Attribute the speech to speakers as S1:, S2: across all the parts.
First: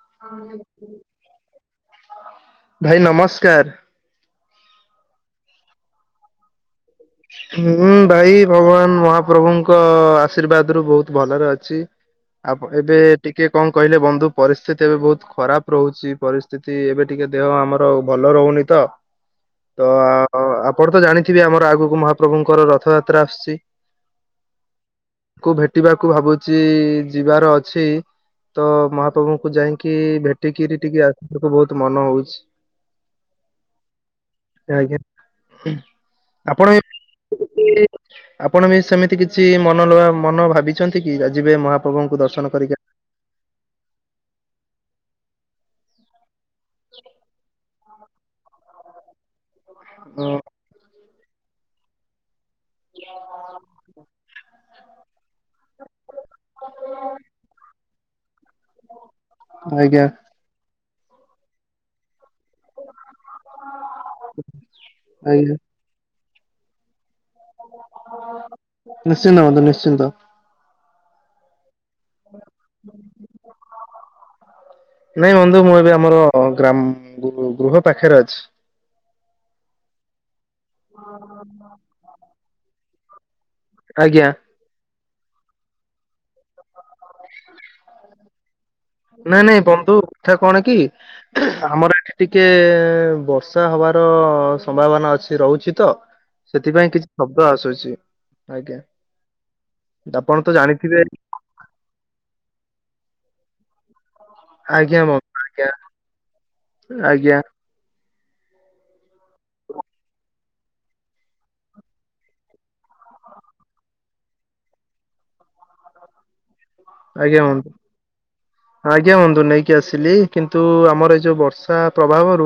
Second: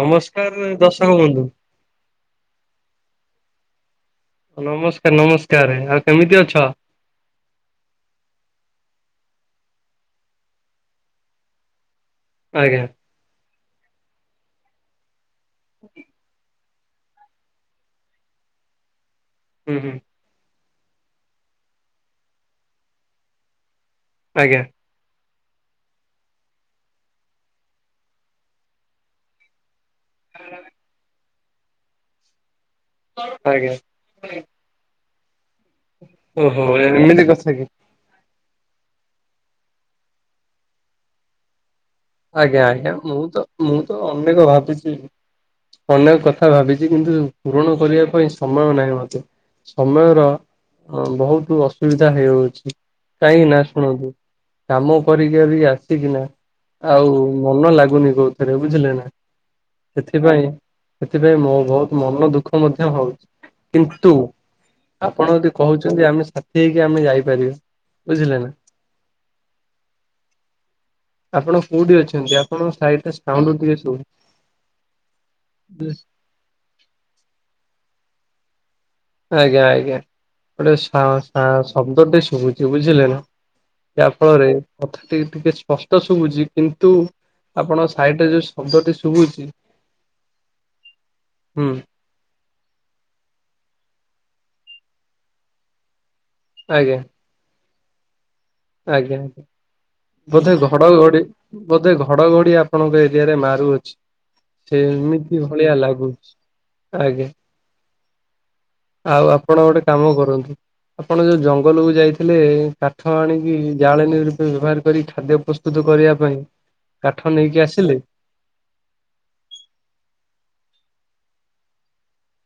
S1: ନମସ୍କାର ଦର୍ଶକ ବନ୍ଧୁ।
S2: ଭାଇ ନମସ୍କାର।
S1: ନମସ୍କାର, ନମସ୍କାର। ଆଉ କେମିତି ଅଛ?
S2: ହୁଁ, ଭାଇ ଭଗବାନ ମହାପ୍ରଭୁଙ୍କ ଆଶୀର୍ବାଦରୁ ବହୁତ ଭଲରେ ଅଛି। ଆପ
S1: ଆଜ୍ଞା
S2: ଏବେ ଟିକେ କଣ କହିଲେ ବନ୍ଧୁ, ପରିସ୍ଥିତି ଏବେ ବହୁତ ଖରାପ ରହୁଛି। ପରିସ୍ ସ୍ଥିତି ଏବେ ଟିକେ ଦେହ ଆମର ଭଲ ରହୁନି ତ।
S1: ହୁଁ
S2: ତ
S1: ହୁଁ
S2: ଅ, ଆପଣ ତ ଜାଣିଥିବେ, ଆମର ଆଗକୁ ମହାପ୍ରଭୁଙ୍କର ରଥଯାତ୍ରା ଆସୁଛି।
S1: ଆଜ୍ଞା।
S2: କୁ ଭେଟିବାକୁ ଭାବୁଚି ଯିବାର ଅଛି। ତ ମହାପ୍ରଭୁଙ୍କୁ ଯାଇକି ଭେଟିକିରି ଟିକେ ଆସିବାକୁ ବହୁତ ମନ ହଉଛି।
S1: ଆଜ୍ଞା।
S2: ଆଜ୍ଞା।
S1: ଓହୋ ଭାଈ ଏମିତି କଥା କି।
S2: କି ଆପଣ ବି ସେମିତି କିଛି ମନଲବା ମନ ଭାବିଛନ୍ତି କି ଆଯିବି ମୁ ଆ
S1: ଆଜ୍ଞା ଆଜ୍ଞା ମୁଁ ତ ମୁଁ ତ ଅନେକ ଭାବିଛି। ଅନେକ କଥା ଭାବିଚି କିନ୍ତୁ ପୂରଣ କରିବା ପାଇଁ ସମୟ ନାହିଁ ମତେ ସମୟର
S2: ହଁ
S1: ହଁ ବହୁତ ଅସୁବିଧା ହେଇଯାଉଛି କାହିଁକି ନା ଶୁଣନ୍ତୁ। କାମ କରିକି ଅରିକି ଆସିକି ନା ଆଉ ମନ ଲାଗୁନି କୋଉଥିରେ ବୁଝିଲେ ନା
S2: ଆଜ୍ଞା
S1: ସେଥିପାଇଁ ସେଥିପାଇଁ ମୋ ବହୁତ ମନ ଦୁଃଖ ମଧ୍ୟ ହଉଚି କିନ୍ତୁ ଆପଣ
S2: ଆଜ୍ଞା
S1: ଯଦି କହୁଛ ଚନ୍ତି ଆମେ ସାଥି ହେଇକି ଆମେ ଯାଇପାରିବେ।
S2: ନିଶ୍ଚିନ୍ତ ହନ୍ତୁ ନିଶ୍ଚିନ୍ତ।
S1: ଆପଣ କୋଉଠି ଅଛ ଚନ୍ତି ଆପଣଙ୍କ ସାହିଟ ସାଉଣ୍ଡ ଟିକେ ସବୁ
S2: ହଁ ଗ୍ରାମ ଗୃହ ପାଖରେ ଅଛି।
S1: ଆଜ୍ଞା ଆଜ୍ଞା ଗୋଟେ ସା-ସା-ଶବ୍ଦଟେ ଶୁଭୁଛି ବୁଝିଲେ ନା। ଯା
S2: ଆଜ୍ଞା।
S1: ଫଳରେ କଥା ଟିକେ ଟିକେ ସ୍ପଷ୍ଟ ଶୁଭୁଚି କିନ୍ତୁ ଆପଣ ସାଇଟରେ ଯୋଉ ଶବ୍ଦଟି ଶୁ
S2: ନାଇଁ ନାଇଁ ବନ୍ଧୁ କଥା କଣ କି
S1: ହୁଁ
S2: ଆମର ଏଠି ଟି ଟିକେ ବର୍ଷା ହବାର ସମ୍ଭାବନା ଅଛି ରହୁଛି ତ ସେଥିପାଇଁ
S1: ଆଜ୍ଞା
S2: କିଛି ଶବ୍ଦ ଆସୁଛି।
S1: ଆଜ୍ଞା
S2: ଆପଣ ତ
S1: ବୋଧେ ଘଡ
S2: ଜାଣିଥିବେ
S1: ଘଡି। ବୋଧେ ଘଡଘଡି ଆପଣଙ୍କ ଏରିଆରେ ମାରୁଅଛି। ସେ
S2: ଆଜ୍ଞା ବନ୍ଧୁ
S1: ଏମିତି
S2: ଆଜ୍ଞା
S1: ଭଳିଆ ଲାଗୁଛି ଆଜ୍ଞା। ଆଉ ଆପଣ ଗୋଟେ କାମ କରନ୍ତୁ ଆପଣ ଯୋଉ ଜଙ୍ଗଲ କୁ ଯାଇଥିଲେ କାଠ ହାଣିକି ଜାଳେଣୀ ରୂପେ ବ୍ୟବହାର କରି ଖାଦ୍ୟ ପ ସ୍ତୁତୁ କରିବା ପାଇଁ କାଠ
S2: ଆଜ୍ଞା
S1: ନେଇକି
S2: ବନ୍
S1: ଆସିଲେ?
S2: ଆଜ୍ଞା ବନ୍ଧୁ ନେଇକି ଆସିଲି କିନ୍ତୁ ଆମର ଏଇ ଯୋଉ ବର୍ଷା ପ୍ରଭାବରୁ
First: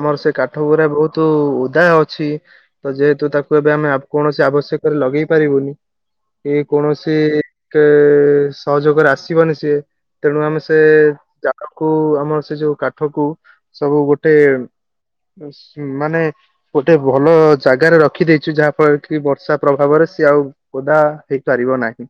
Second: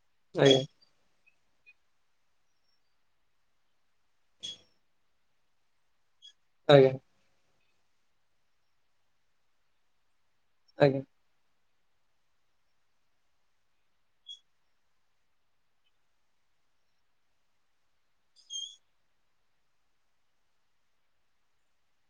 S2: ଆମର ସେ କାଠ
S1: ଆଜ୍ଞା
S2: ଗୁରା ବହୁତ ତୁ ଉଦା ଅଛି ତ ଯେହେତୁ ତାକୁ ଏବେ ଆମେ କୌଣସି ଆବଶ୍ୟକରେ ଲଗେଇ ପାରିବୁନି ଇଏ
S1: ଆଜ୍ଞା
S2: କୌଣସି କେ ସହଯୋଗରେ ଆସିବନି ସିଏ ତେଣୁ ଆମେ ସେ ସେ
S1: ଆଜ୍ଞା
S2: ଜାଗାକୁ ଆମର ସେଇ ଯୋଉ କାଠ କୁ ସବୁ ଗୋଟେ ମାନେ ଗୋଟେ ଭଲ ଜାଗାରେ ରଖିଦେଇଛୁ ଯାହାଫଳରେ କି ବର୍ଷା ପ୍ରଭାବରେ ସିଏ ଆଉ ଓଦା ହେଇ ପାରିବ ନାହିଁ।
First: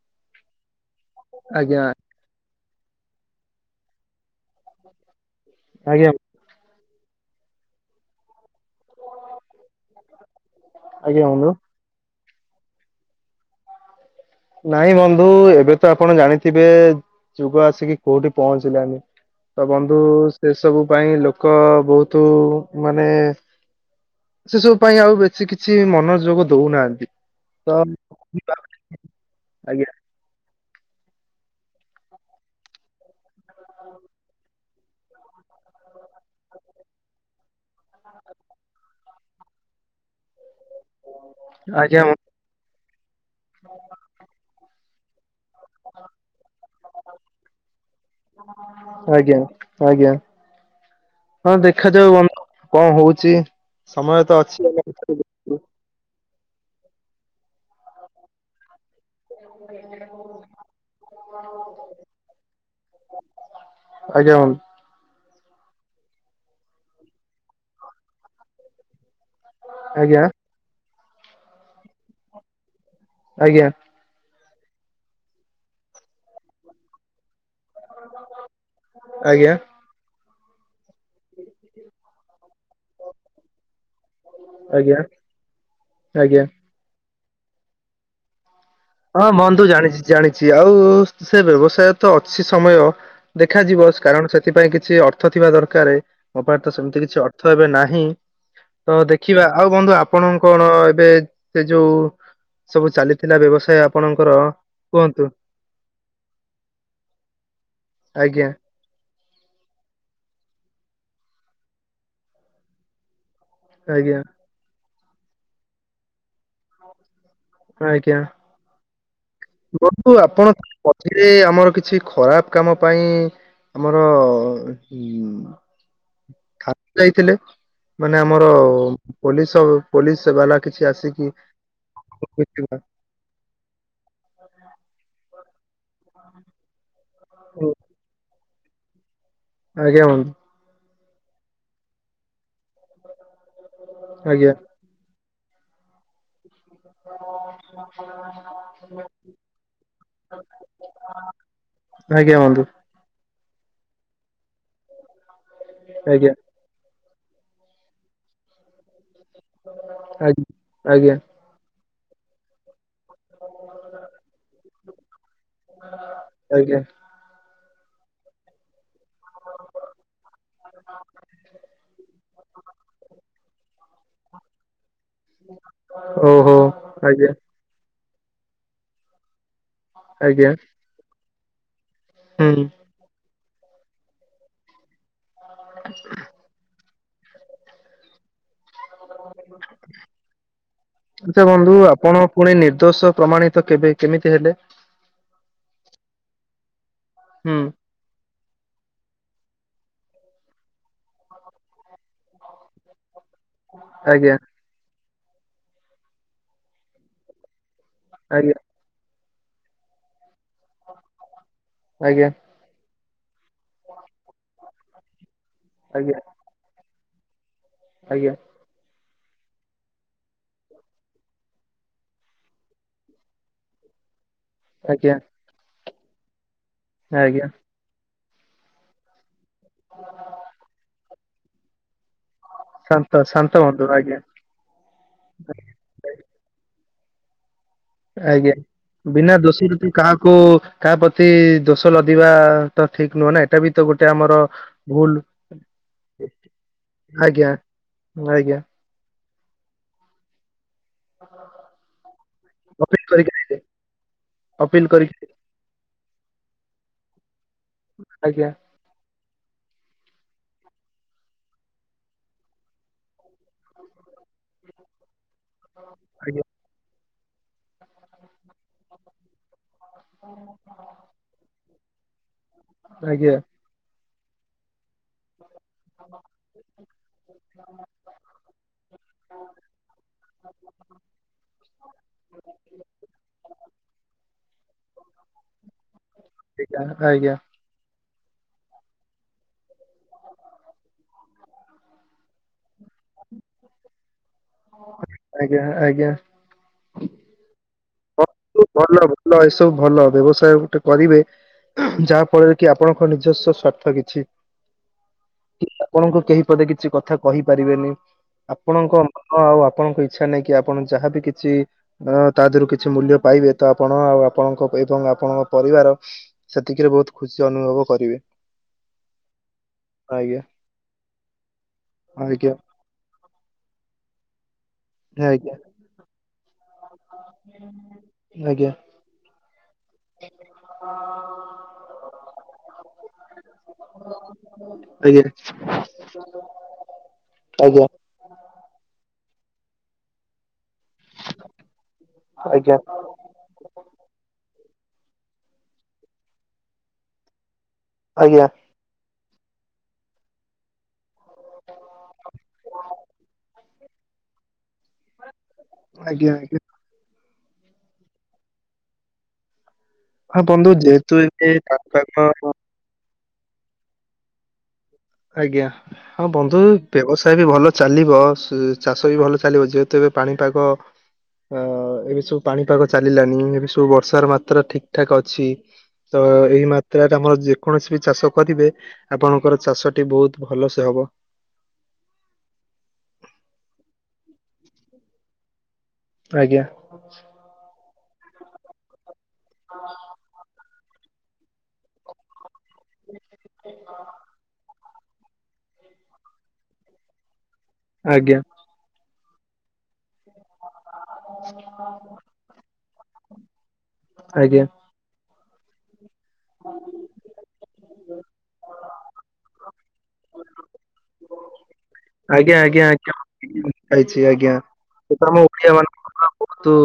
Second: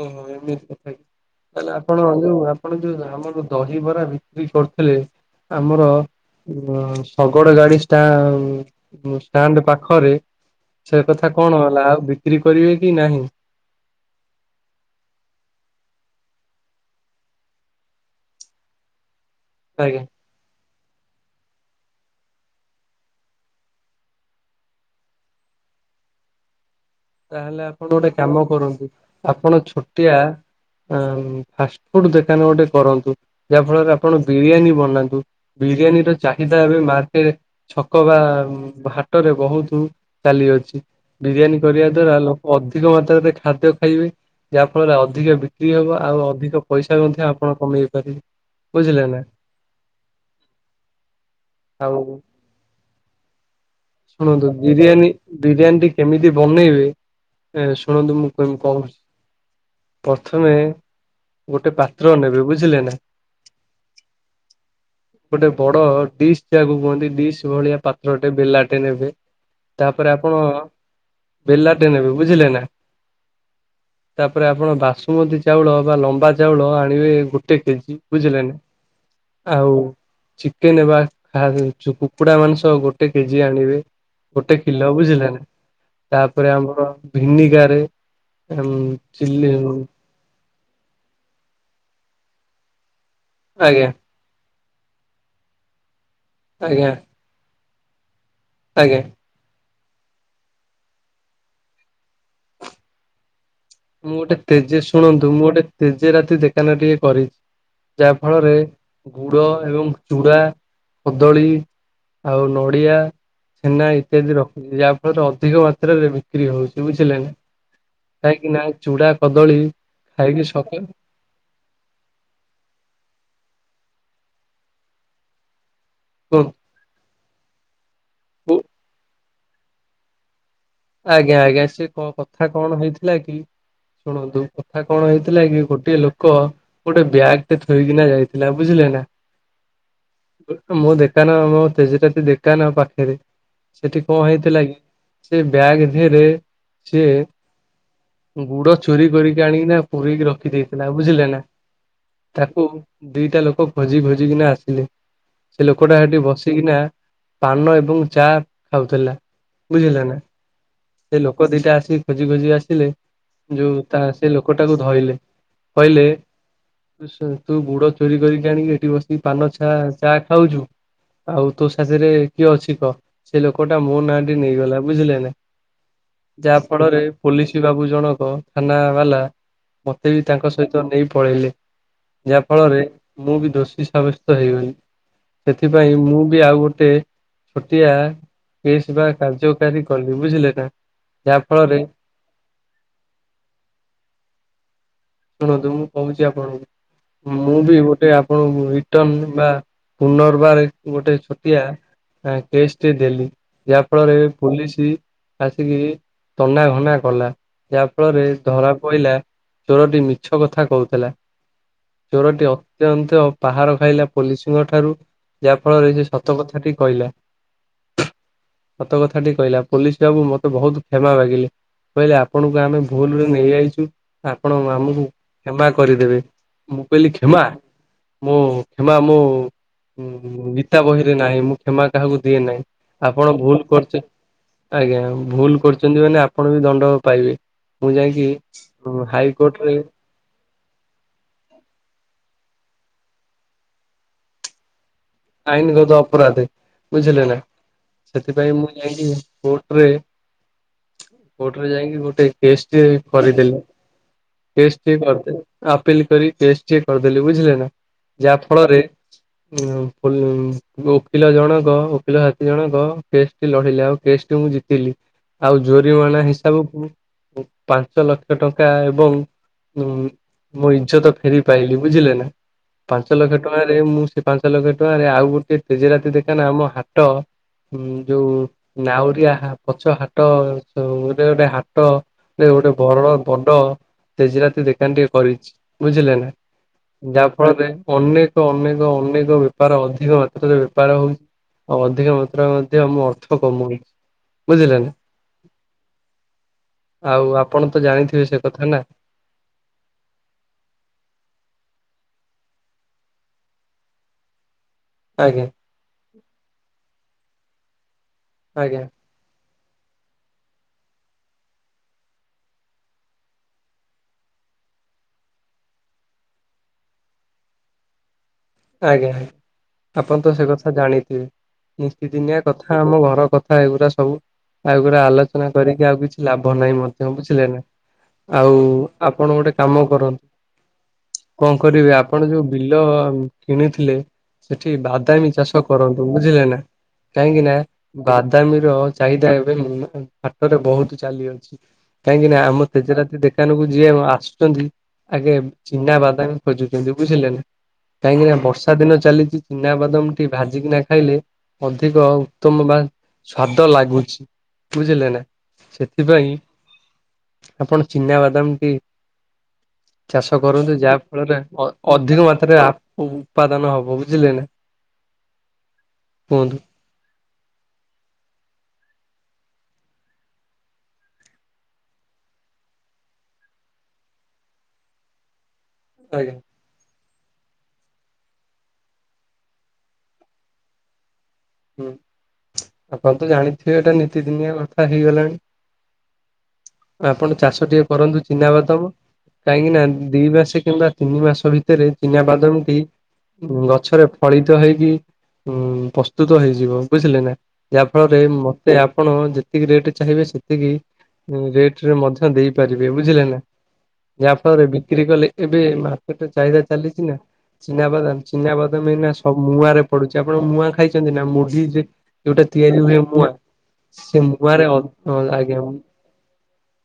S1: ଓହୋ ଏମିତି କଥା କି ତାହାଲେ
S2: ଆଜ୍ଞା
S1: ଆପଣ ଯୋଉ ଆ ଆପଣ ଯୋଉ ଆମର ଦହିବରା ବିକ୍ରି କରୁଥିଲେ ଆମର
S2: ଆଜ୍ଞା
S1: ଶଗଡ ଗାଡି ଷ୍ଟା ଷ୍ଟାଣ୍ଡ ପାଖରେ ସେ
S2: ଆଜ୍ଞା
S1: କଥା
S2: ବନ୍ଧୁ।
S1: କଣ ହେଲା ଆଉ ବିକ୍ରି କରିବେ କି ନାହିଁ।
S2: ନାଇଁ ବନ୍ଧୁ ଏବେ ତ ଆପଣ ଜାଣିଥିବେ ଯୁଗ ଆସିକି କୋଉଠି ପହଞ୍ଚିଲାଣି। ତ ବନ୍ଧୁ
S1: ଆଜ୍ଞା।
S2: ସେ ସବୁ ପାଇଁ ଲୋକ ବହୁତୁ ମାନେ ସେ ସବୁ ପାଇଁ ଆଉ ବେଶୀ କିଛି ମନୋଯୋଗ ଦଉନାହାନ୍ତି।
S1: ତାହେଲେ
S2: ତ
S1: ଆପଣ ଗୋଟେ କାମ କରନ୍ତୁ ଆପଣ
S2: ଆଜ୍ଞା
S1: ଛୋଟିଆ ଫାଷ୍ଟଫୁଡ ଦେକାନ ଗୋଟେ କରନ୍ତୁ ଯାହା ଫଳରେ ଆପଣ ବିରିୟାନୀ ବନାନ୍ତୁ। ବିରିୟାନୀର ଚାହିଦା ଏବେ ମାର୍କେ ଛକ ବା ହାଟରେ ବହୁତୁ ଚାଲି ଅଛି। ବିରିୟାନୀ କରିବା
S2: ଆଜ୍ଞା
S1: ଦ୍ଵାରା ଲୋକ ଅଧିକ ମାତ୍ରାରେ ଖାଦ୍ୟ ଖାଇବେ ଯାହା ଫଳରେ ଅଧିକ ବି ଧି ହବ ଆଉ ଅଧିକ ପଇସା ମଧ୍ୟ ଆପଣ କମେଇ ପାରିବେ ବୁଝିଲେନା।
S2: ଆଜ୍ଞା ଆଜ୍ଞା। ହଁ
S1: ଆଉ
S2: ଦେଖାଯାଉ ବନ୍ଧୁ କଣ ହଉଚି।
S1: ଶୁଣନ୍ତୁ ବିରିୟାନୀ ବିରିୟାନୀଟି କେମିତି ବନେଇବେ ଶୁଣନ୍ତୁ ମୁଁ କଣ ପ୍ରଥମେ ଗୋଟେ ପାତ୍ର ନେବେ ବୁଝିଲେ ନା
S2: ଆଜ୍ଞା ହ
S1: ଗୋଟେ ବଡ ଡିସ୍ ଯାହାକୁ କୁହନ୍ତି ଡିସ୍ ଭଳିଆ ପାତ୍ରଟେ ବେଲାଟେ ନେବେ ତାପରେ
S2: ଆଜ୍ଞା
S1: ଆପଣ ବେଲାଟରେ ନେବେ ବୁଝିଲେ ନା
S2: ଆଜ୍ଞା
S1: ତାପରେ ଆପଣ ବାସୁମତୀ ଚାଉଳ ବା ଲମ୍ବା ଚାଉଳ ଆଣିବେ ଗୋଟେ କେଜି ବୁଝିଲ ନାି
S2: ଆଜ୍ଞା
S1: ଆଉ ଚିକେନବା ଖାୁ କୁକୁଡା ମାଂସ ଗୋଟେ କେଜି ଆଣିବେ ଗୋଟେ କିଲୋ ବୁଝିଲାନ
S2: ଆଜ୍ଞା
S1: ତାପରେ ଆମର ଭିନିଗାର
S2: ହଁ ବନ୍ତୁ ଜାଣିଛି ଜାଣିଛି ଆଉ ସେ ବ୍ୟବସାୟ ତ ଅଛି ସମୟ ଦେଖାଯିବ
S1: ଆଜ୍ଞା
S2: କାରଣ ସେଥିପାଇଁ କିଛି ଅର୍ଥ ଥିବା ଦରକାର ମୋ ପାଇଁ ତ
S1: ଆଜ୍ଞା
S2: ସେମିତି କିଛି ଅର୍ଥ ଏବେ ନାହିଁ ତ
S1: ଆଜ୍ଞା।
S2: ଦେଖ ଦେଖିବା ଆଉ ବନ୍ଧୁ ଆପଣ କଣ ଏବେ ସେ ଯୋଉ ସବୁ ଚାଲିଥିଲା ବ୍ୟବସାୟ
S1: ମୁଁ
S2: ଆପଣଙ୍କର
S1: ଗୋଟେ ତେଜେ
S2: କୁହନ୍ତୁ
S1: ଶୁଣନ୍ତୁ ମୁଁ ଗୋଟେ ତେଜେ ରାତି ଦେଖାନ ଟିକେ କରିଛି ଯାହା
S2: ଆଜ୍ଞା
S1: ଫଳରେ ଗୁଡ ଏବଂ ଚୁଡ଼ା କଦଳୀ ଆଉ ନଡ଼ିଆ ଛେନା
S2: ଆଜ୍ଞା
S1: ଇତ୍ୟାଦି ରଖୁଛି ଯାହା ଫଳରେ ଅଧିକ ମାତ୍ରାରେ ବିକ୍ରି ହଉଛି ବୁଝିଲେ ନା
S2: ଆ କଆା
S1: କାହିଁକି ନା ଚୁଡା କଦଳୀ ଖାଇକି ସକ
S2: ସେଥିରେ ଆମର କିଛି ଖରାପ କାମ ପାଇଁ ଆମର
S1: କୁହନ୍ତୁ।
S2: ଯାଇଥିଲେ ମାନେ ଆମର ପୋଲିସ ପୋଲିସ ବାଲା କିଛି ଆସିକି
S1: ଆଜ୍ଞା ଆଜ୍ଞା ସି କଥା କଣ ହେଇଥିଲା ଥିଲା କି ଶୁଣନ୍ତୁ କଥା କଣ ହେଇଥିଲା କି ଗୋଟିଏ ଲୋକ ଗୋଟେ ବ୍ୟାଗ ତେ ଥୋଇକିନା ଯାଇଥିଲା ବୁଝିଲେ ନା
S2: ଆଜ୍ଞା
S1: ମୁଁ ଦେଖାନ ମୋ ତେଜରାତି ଦେଖାନ ପାଖରେ ସେଠି କଣ
S2: ଆଜ୍ଞା
S1: ହେଇଥିଲା କି ସେ ବ୍ୟାଗ ଧରେ ସିଏ ଗୁଡ ଚୋରି କରିକି ଆଣିକିନା ପୁରୀକି ରଖି ଦେଇେଇଥିଲା ବୁଝିଲେ ନା
S2: ଆଜ୍ଞା
S1: ତାକୁ
S2: ହୁନ୍ତୁ
S1: ଦିଟା ଲୋକ ଖୋଜି ଖୋଜିିକନା ଆସିଲେ ସେ ଲୋକଟା ସେଠି
S2: ଆଜ୍ଞା
S1: ବସ ସିନା ପାନ ଏବଂ ଚା ଖାଉଥିଲା ବୁଝିଲା ନା
S2: ଆଜ୍ଞା ଆଜ୍ଞା
S1: ସେ ଲୋକ ଦିଟା ଆସିିକ ଖୋଜି ଖୋଜି ଆସିଲେ ଯୋଉ ତା ସେ ଲୋକଟାକୁ ଧୋଇଲେ କହିଲେ
S2: ଆଜ୍ଞା,
S1: ତୁ ବୁଡ ଚୋରି କରିକି ଆଣିକି ଏଠି ବ ପାନଛା ଚାହା ଖାଉଛୁ ଆଉ ତୋ ସାଥିରେ କିଏ ଅଛି କହ ସେ ଲୋକଟା ମୋ ନାଁଟି ନେଇଗଲା ବୁଝିଲେ ନା
S2: ଓ ହୋ
S1: ଯାହା ଫଳରେ
S2: ଆଜ୍ଞ
S1: ପୋଲିସ ବାବୁ ଜଣକ ଥାନା ବାଲା ମତେ ବି ତାଙ୍କ
S2: ଆଜ୍ଞା
S1: ସହିତ ନେଇ ପଳେଇଲେ ଯାହା
S2: ହୁଁ
S1: ଫଳରେ ମୁଁ ବି ଦୋଷୀ ସାବ୍ୟସ୍ତ ହେଇଗଲିି ସେଥିପାଇଁ ମୁଁ ବି ଆଉ ଗୋଟେ ଛୋଟିଆ ବସ୍ ବା କାର୍ଯ୍ୟକାରୀ କଲି ବୁଝିଲେ ନା
S2: ଆଚଛା
S1: ଯାହା
S2: ବନ୍ଧୁ
S1: ଫଳରେ
S2: ଆପଣ ପୁଣି ନିର୍ଦ୍ଦୋଷ ପ୍ରମାଣିତ କେବେ କେମିତି ହେଲେ
S1: ଶୁଣନ୍ତୁ ମୁଁ କହୁଛି ଆପଣଙ୍କୁ
S2: ହୁଁ
S1: ମୁଁ ବି ଗୋଟେ କଣ ରିଟଣ ବା ପୁନର୍ବାର ଗୋଟେ ଛୋଟିଆ ହଁ କେଷ୍ଟ ଦେଲି ଯାହା ଫଳରେ
S2: ଆଜ୍ଞା
S1: ପୋଲିସ ଆସିକି ତନାଘନା କଲା। ଯାହା ଫଳରେ
S2: ଆଜ୍ଞା
S1: ଧରା ପଡ଼ିଲା। ଚୋରଟି ମିଛ କଥା କହୁଥିଲା,
S2: ଆଜ୍ଞା
S1: ଚୋରଟି ନ୍ତ ପାହାର ଖାଇଲା ପୋଲିସଙ୍କ ଠାରୁ ଯାହା ଫଳରେ ସେ
S2: ଆଜ୍ଞା
S1: ସତ କଥାଟି କହିଲା।
S2: ଆଜ୍ଞା।
S1: ସତ କଥାଟି କହିଲା ପୋଲିସ୍ ବାବୁ ମତେ ବୋହୁତ୍ କ୍ଷମା ମାଗିଲେ। କହିଲେ ଆପଣଙ୍କୁ ଆମେ ଭୁଲ୍ରେ ନେଇଆଇଛୁ। ଆପଣ ଆମକୁ
S2: ଆଜ୍ଞା
S1: କ୍ଷମା କରିଦେବେ। ମୁଁ କହିଲି କ୍ଷମା
S2: ଆଜ୍ଞା
S1: ମୁଁ କ୍ଷମା ମୁଁ ଗୀତା ବହିରେ ନାହିଁ, ମୁଁ କ୍ଷମା କାହାକୁ ଦିଏ ନାହିଁ।
S2: ଶାନ୍ତ
S1: ଆପଣ
S2: ଶାନ୍ତ
S1: ଭୁଲ୍
S2: ହୁଅନ୍ତୁ
S1: କରିଛନ୍ତି,
S2: ଆଜ୍ଞା
S1: ଆଜ୍ଞା ଭୁଲ୍ କରୁ ଛନ୍ତି ମାନେ ଆପଣ ବି ଦଣ୍ଡ ପାଇବେ। ମୁଁ ଯାଇକି
S2: ଆଜ୍ଞା ବିନା ଦୋଷୀ
S1: ହାଇକୋର୍ଟରେ
S2: ରୁଟି କାହାକୁ କାହା ପ୍ରତି ଦୋଷ ଲଦିବା ତ ଠିକ୍ ନୁହେଁ ନା, ଏଇଟା ବି ତ ଗୋଟେ ଆମର ଭୁଲ୍
S1: ଆଇନଗତ ଅପରାଧୀ ବୁଝିଲେ ନା,
S2: ଆଜ୍ଞା
S1: ସେଥିପାଇଁ
S2: ଆଜ୍ଞା
S1: ମୁଁ ଯାଇଁକି କୋର୍ଟରେ କୋର୍ଟରେ ଯାଇଙ୍କି ଗୋଟେ କେସ୍ ଟେ
S2: ଅପିଲ କରିକି ଆଇଲେ
S1: କରିଦେଲେ। କେସ୍
S2: ଅପିଲ
S1: ଟି
S2: କରିକି
S1: କରିଦେଲେ। ଆପିଲ୍ କରି କେସ୍ ଚେକ୍ କରିଦେଲି, ବୁଝିଲେ ନା ଯାହା
S2: ଆଜ୍ଞା
S1: ଫଳରେ ଉ ପ ଓକିଲ ଜଣକ ଓକିଲ ସାଥୀ ଜଣକ କେସ୍ ଟି ଲଢିଲେ ଆଉ କେସ୍ ଟି ମୁଁ ଜିତିିଲି। ଆଉ ଜୋରିମାଣା
S2: ଆଜ୍ଞା
S1: ହିସାବକୁ ପାଞ୍ଚ ଲକ୍ଷ ଟଙ୍କା ଏବଂ ଉଁ ମୁଁ ଇଜ୍ଜତ ଫେରି ପାଇଲି ବୁଝିଲେ ନା ପାଞ୍ଚ
S2: ଆଜ୍ଞା
S1: ଲକ୍ଷ ଟଙ୍କା ଆରେ ମୁଁ ସେ ପାଞ୍ଚ ଲକ୍ଷ ଟଙ୍କାରେ ଆଉ ଗୋଟେ ତେଜରାତି ଦୋକନ ଆମ ହାଟ ଉଁ ଯୋଉ ନାଉରିଆ ପଛ ହାଟ ଗୋଟେ ଗୋଟେ ହାଟ ସିଏ ଗୋଟେ ବରଡ ବଡ ତେଜରାତି ଦେକାନ ଟିଏ କରିଛି, ବୁଝିଲେ ନା?
S2: ଆଜ୍ଞା ଆଜ୍ଞା
S1: ଯାହା ଫଳରେ ଅନେକ, ଅନେକ, ଅନେକ ବେପାର ଅଧିକ ମାତ୍ରାରେ ବେପାର ହଉଛି, ଆଉ ଅଧିକ ମାତ୍ରାରେ ମଧ୍ୟ ଆମ ଅର୍ଥ କମ ହଉଛି। ବୁଝିଲେନା?
S2: ଆଜ୍ଞା ଆଜ୍ଞା।
S1: ଆଉ ଆପଣ ତ ଜାଣିଥିବେ ସେ
S2: ବୁ
S1: କଥା ନା
S2: ଭର୍ଣ୍ଣ ଭଲ ଏସବୁ ଭଲ ବ୍ୟବସାୟ ଗୋଟେ କରିବେ ଯାହା ଫଳରେ କି ଆପଣଙ୍କ ନିଜସ୍ୱ ସ୍ୱାର୍ଥ କିଛି
S1: ଆଜ୍ଞା।
S2: ଆପଣଙ୍କୁ କେହି ପଦେ କିଛି କଥା କହିପାରିବେନି,
S1: ଆଜ୍ଞା
S2: ଆପଣଙ୍କ ମନ ଆଉ ଆପଣଙ୍କ ଇଛା ନେଇ କି ଆପଣ ଯାହାବି କିଛି ଅ ତା ଦେହରୁ କିଛି ମୂଲ୍ୟ ପାଇବେ ତ ଆପଣ ଆଉ ଆପଣଙ୍କ ଏବଂ ଆପଣଙ୍କ ପରିବାର ସେତିକିରେ ବୋହୁତ୍ ଖୁସି ଅନୁଭବ କରିବେ।
S1: ଆଜ୍ଞା, ଆପଣ ତ
S2: ଆଜ୍ଞା
S1: ସେ କଥା ଜାଣିଥିବେ, ନିତି ଦିନିଆ
S2: ଆଜ୍ଞା
S1: କଥା। ଆମ ଘର କଥା ଏଗୁଡା ସବୁ, ଏଗୁଡା ଆଲୋଚନା
S2: ଆଜ୍ଞା
S1: କରିକି ଆଉ କିଛି ଲାଭ ନାହିଁ ମଧ୍ୟ ବୁଝିଲେ ନା, ଆଉ
S2: ଆଜ୍ଞା।
S1: ଆପଣ ଗୋଟେ କାମ କରନ୍ତୁ। କଣ କରିବେ, ଆପଣ ଯୋଉ ବିଲ କିଣିଥିଲେ, ସେଠି ବାଦାମୀ
S2: ଆଜ୍ଞା
S1: ଚାଷ କରନ୍ତୁ। ବୁଝିଲେ ନା କାହିଁକି ନା
S2: ଆଜ୍ଞା
S1: ବାଦାମୀ ର ଚାହିଦା ଏବେ ହାଟରେ ବୋହୁତ୍ ଚାଲି ଅଛି। କାହିଁକି ନା ଆମ
S2: ଆଜ୍ଞା
S1: ତେଜରାତି ଦେଖ ଦୋକାନକୁ ଯିଏ ଆସୁଛନ୍ତି ଆଗେ ଚିନା ବାଦାମି ଖୋଜୁଛନ୍ତି, ବୁଝିଲେ ନା। କାହିଁ କିନା ବର୍ଷ
S2: ଆଜ୍ଞା
S1: ବର୍ଷା ଦିନ ଚାଲିଛି ଚିନା ବାଦାମ ଟି ଭାଜିକିନା ଖାଇଲେ ଅଧିକ ଉତ୍ତମ ବା ସ୍ଵାଦ ଲାଗୁଛି ବୁଝିଲେ ନା? ସେଥିପାଇଁ
S2: ଆଜ୍ଞା ଆଜ୍ଞା।
S1: ଆପଣ ଚିନା ବାଦାମଟି ଚାଷ
S2: ହଁ ବନ୍ଧୁ
S1: କରନ୍ତୁ, ଯାହା
S2: ଯେହେତୁ
S1: ଫଳରେ
S2: ଏବେ
S1: ଅ-ଅଧିକ
S2: ପାଗ
S1: ମାତ୍ରାରେ ଆପ ଉତ୍ପାଦନ ହବ ବୁଝିଲେ ନା?
S2: ଆଜ୍ଞା। ହଁ
S1: କୁହନ୍ତୁ
S2: ବନ୍ଧୁ ବ୍ୟବସାୟ ବି ଭଲ ଚାଲିବ। ଚାଷ ବି ଭଲ ଚାଲିବ। ଯେହେତୁ ଏବେ ପାଣିପାଗ ଅ ଏବେ ସବୁ ପାଣିପାଗ ଚାଲିଲାନି, ଏବେ ସବୁ ବର୍ଷାର ମାତ୍ରା ଠିକ୍ ଠାକ୍ ଅଛି ତ
S1: ଆଜ୍ଞା।
S2: ଏଇ ମାତ୍ରାରେ ଆମର ଯେକୌଣସି ବି ଚାଷ କରିବେ, ଆପଣଙ୍କର ଚାଷା ଟି ବୋହୁତ୍ ଭଲ ସେ ହବ।
S1: ହୁଁ, ଆପଣ ତ ଜାଣିଥିବେ ଏଇଟା ନିୀତିଦିନିଆ କଥା ହେଇଗଲାଣି?
S2: ଆଜ୍ଞା।
S1: ଆପଣ ଚାଷ ଟିକେ କରନ୍ତୁ ଚିହ୍ନାବାଦାମ କାହିଁକି ନା ଦି ମାସେ କିମ୍ବା ତିନି ମାସ ଭିତରେ ଚିନା ବାଦମ ଟି ଗଛରେ ଫଳିତ ହେଇକି ଉଁ ପସ୍ତୁତ ହେଇଯିବ ବୁଝିଲେ ନା ଯାହା ଫଳରେ
S2: ଆଜ୍ଞା
S1: ମ ସେ ଆପଣ ଯେତିକି ରେଟ୍ ଚାହିଁବେ ସେତିକି ରେଟ ରେ ମଧ୍ୟ ଦେଇପାରିବେ ବୁଝିଲେ ନା ଯାହା
S2: ଆଜ୍ଞା
S1: ଫଳରେ ବି କ୍ରି କଲେ ଏବେ ମାର୍କେଟ ଚାହିଦା ଚାଲିଛି ନା ଚିନାବାଦାମ ଚିନାବାଦାମ ଏଇନା ସ ମୁଆଁରେ ପଡୁଛି ଆପଣ ମୁଆଁ ଖାଇଛନ୍ତି ନା ମୁଢି ଯେ ଯୋଉଟା
S2: ଆଜ୍ଞା
S1: ତିଆରି
S2: ଆଜ୍ଞା
S1: ହୁଏ
S2: ଆ
S1: ମୁଆଁ
S2: [unintelligible]
S1: ସେ
S2: ଛି ଆଜ୍ଞା
S1: ମୁଆଁରେ ଅ
S2: ତମ
S1: ଆଜ୍ଞା
S2: ଓଡ଼ିଆ ମାନ [inaudible] ତୁ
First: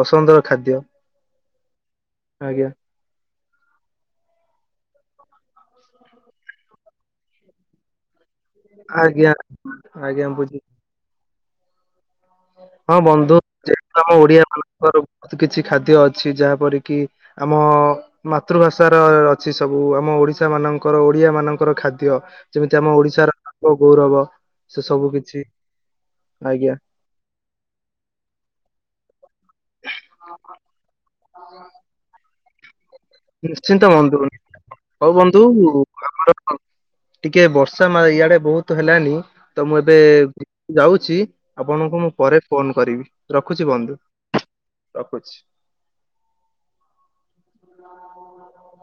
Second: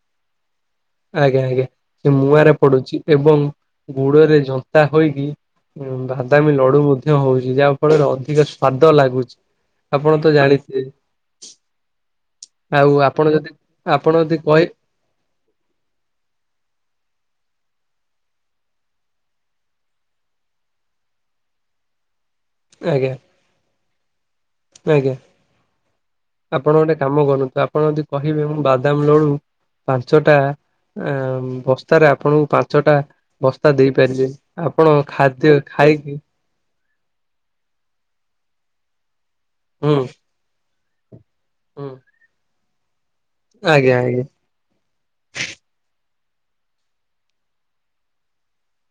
S2: ପସନ୍ଦର ଖାଦ୍ୟ।
S1: ଆଜ୍ଞା ଆଜ୍ଞା ସେ ମୁଆଁରେ
S2: ଆଜ୍ଞା
S1: ପଡୁଚି ଏବଂ ଗୁଡରେ ଝନ୍ତା ହୋଇକି ବାଦାମୀ ଲଡୁ ମଧ୍ୟ ହଉଚି ଯାହା ଫଳରେ ଅଧିକ ସ ସ୍ଵାଦ
S2: ଆଜ୍ଞା
S1: ଲାଗୁଚି ଆପଣ
S2: ଆଜ୍ଞା
S1: ତ
S2: ବୁଝି
S1: ଜାଣିଥିବେ। ଆଉ
S2: ହଁ
S1: ଆପଣ
S2: ବନ୍ଧୁ
S1: ଯଦି
S2: ଯେହେତୁ
S1: ଆପଣ
S2: ଆମ
S1: ଯଦି
S2: ଓଡିଆ
S1: କହି
S2: ଙ୍କର ବହୁତ କିଛି ଖାଦ୍ୟ ଅଛି ଯାହାପର କିି ଆମ ମାତୃଭାଷା ର ଅଛି ସବୁ ଆମ ଓଡିଶା ମାନଙ୍କର ଓଡିଆ ମାନଙ୍କର ଖାଦ୍ୟ ଯେମିତି ଆମ
S1: ଆଜ୍ଞା
S2: ଓଡିଶାର ଗୌରବ। ସେ ସବୁ
S1: ଆଜ୍ଞା
S2: କିଛି ଆଜ୍ଞା
S1: ଆପଣ ଗୋଟେ କାମ କରନ୍ତୁ ଆପଣ ଯଦି କହିବେ ମୁଁ ବାଦାମ ଲୋଡୁ ପାଞ୍ଚଟା ଆ ବସ୍ତାରେ ଆପଣଙ୍କୁ ପାଞ୍ଚଟା ବସ୍ତା
S2: ନିଶ୍ଚିନ୍ତ ବନ୍ଧୁ
S1: ଦେଇପାରିବେ ଆପଣ
S2: ହଉ ବନ୍ଧୁ
S1: ଖାଦ୍ୟ ଖାଇକି
S2: ଟିକେ ବର୍ଷା ମା ଇଆଡେ ବହୁତ ହେଲାନି ତ ମୁଁ ଏବେ
S1: ହୁଁ
S2: ଯାଉଚି
S1: ହୁଁ
S2: ଆପଣଙ୍କୁ ମୁଁ ପରେ ଫୋନ କରିବି ରଖୁଛି
S1: ଆଜ୍ଞା
S2: ବନ୍ଧୁ
S1: ଆଜ୍ଞା।
S2: ରଖୁଛି। ହ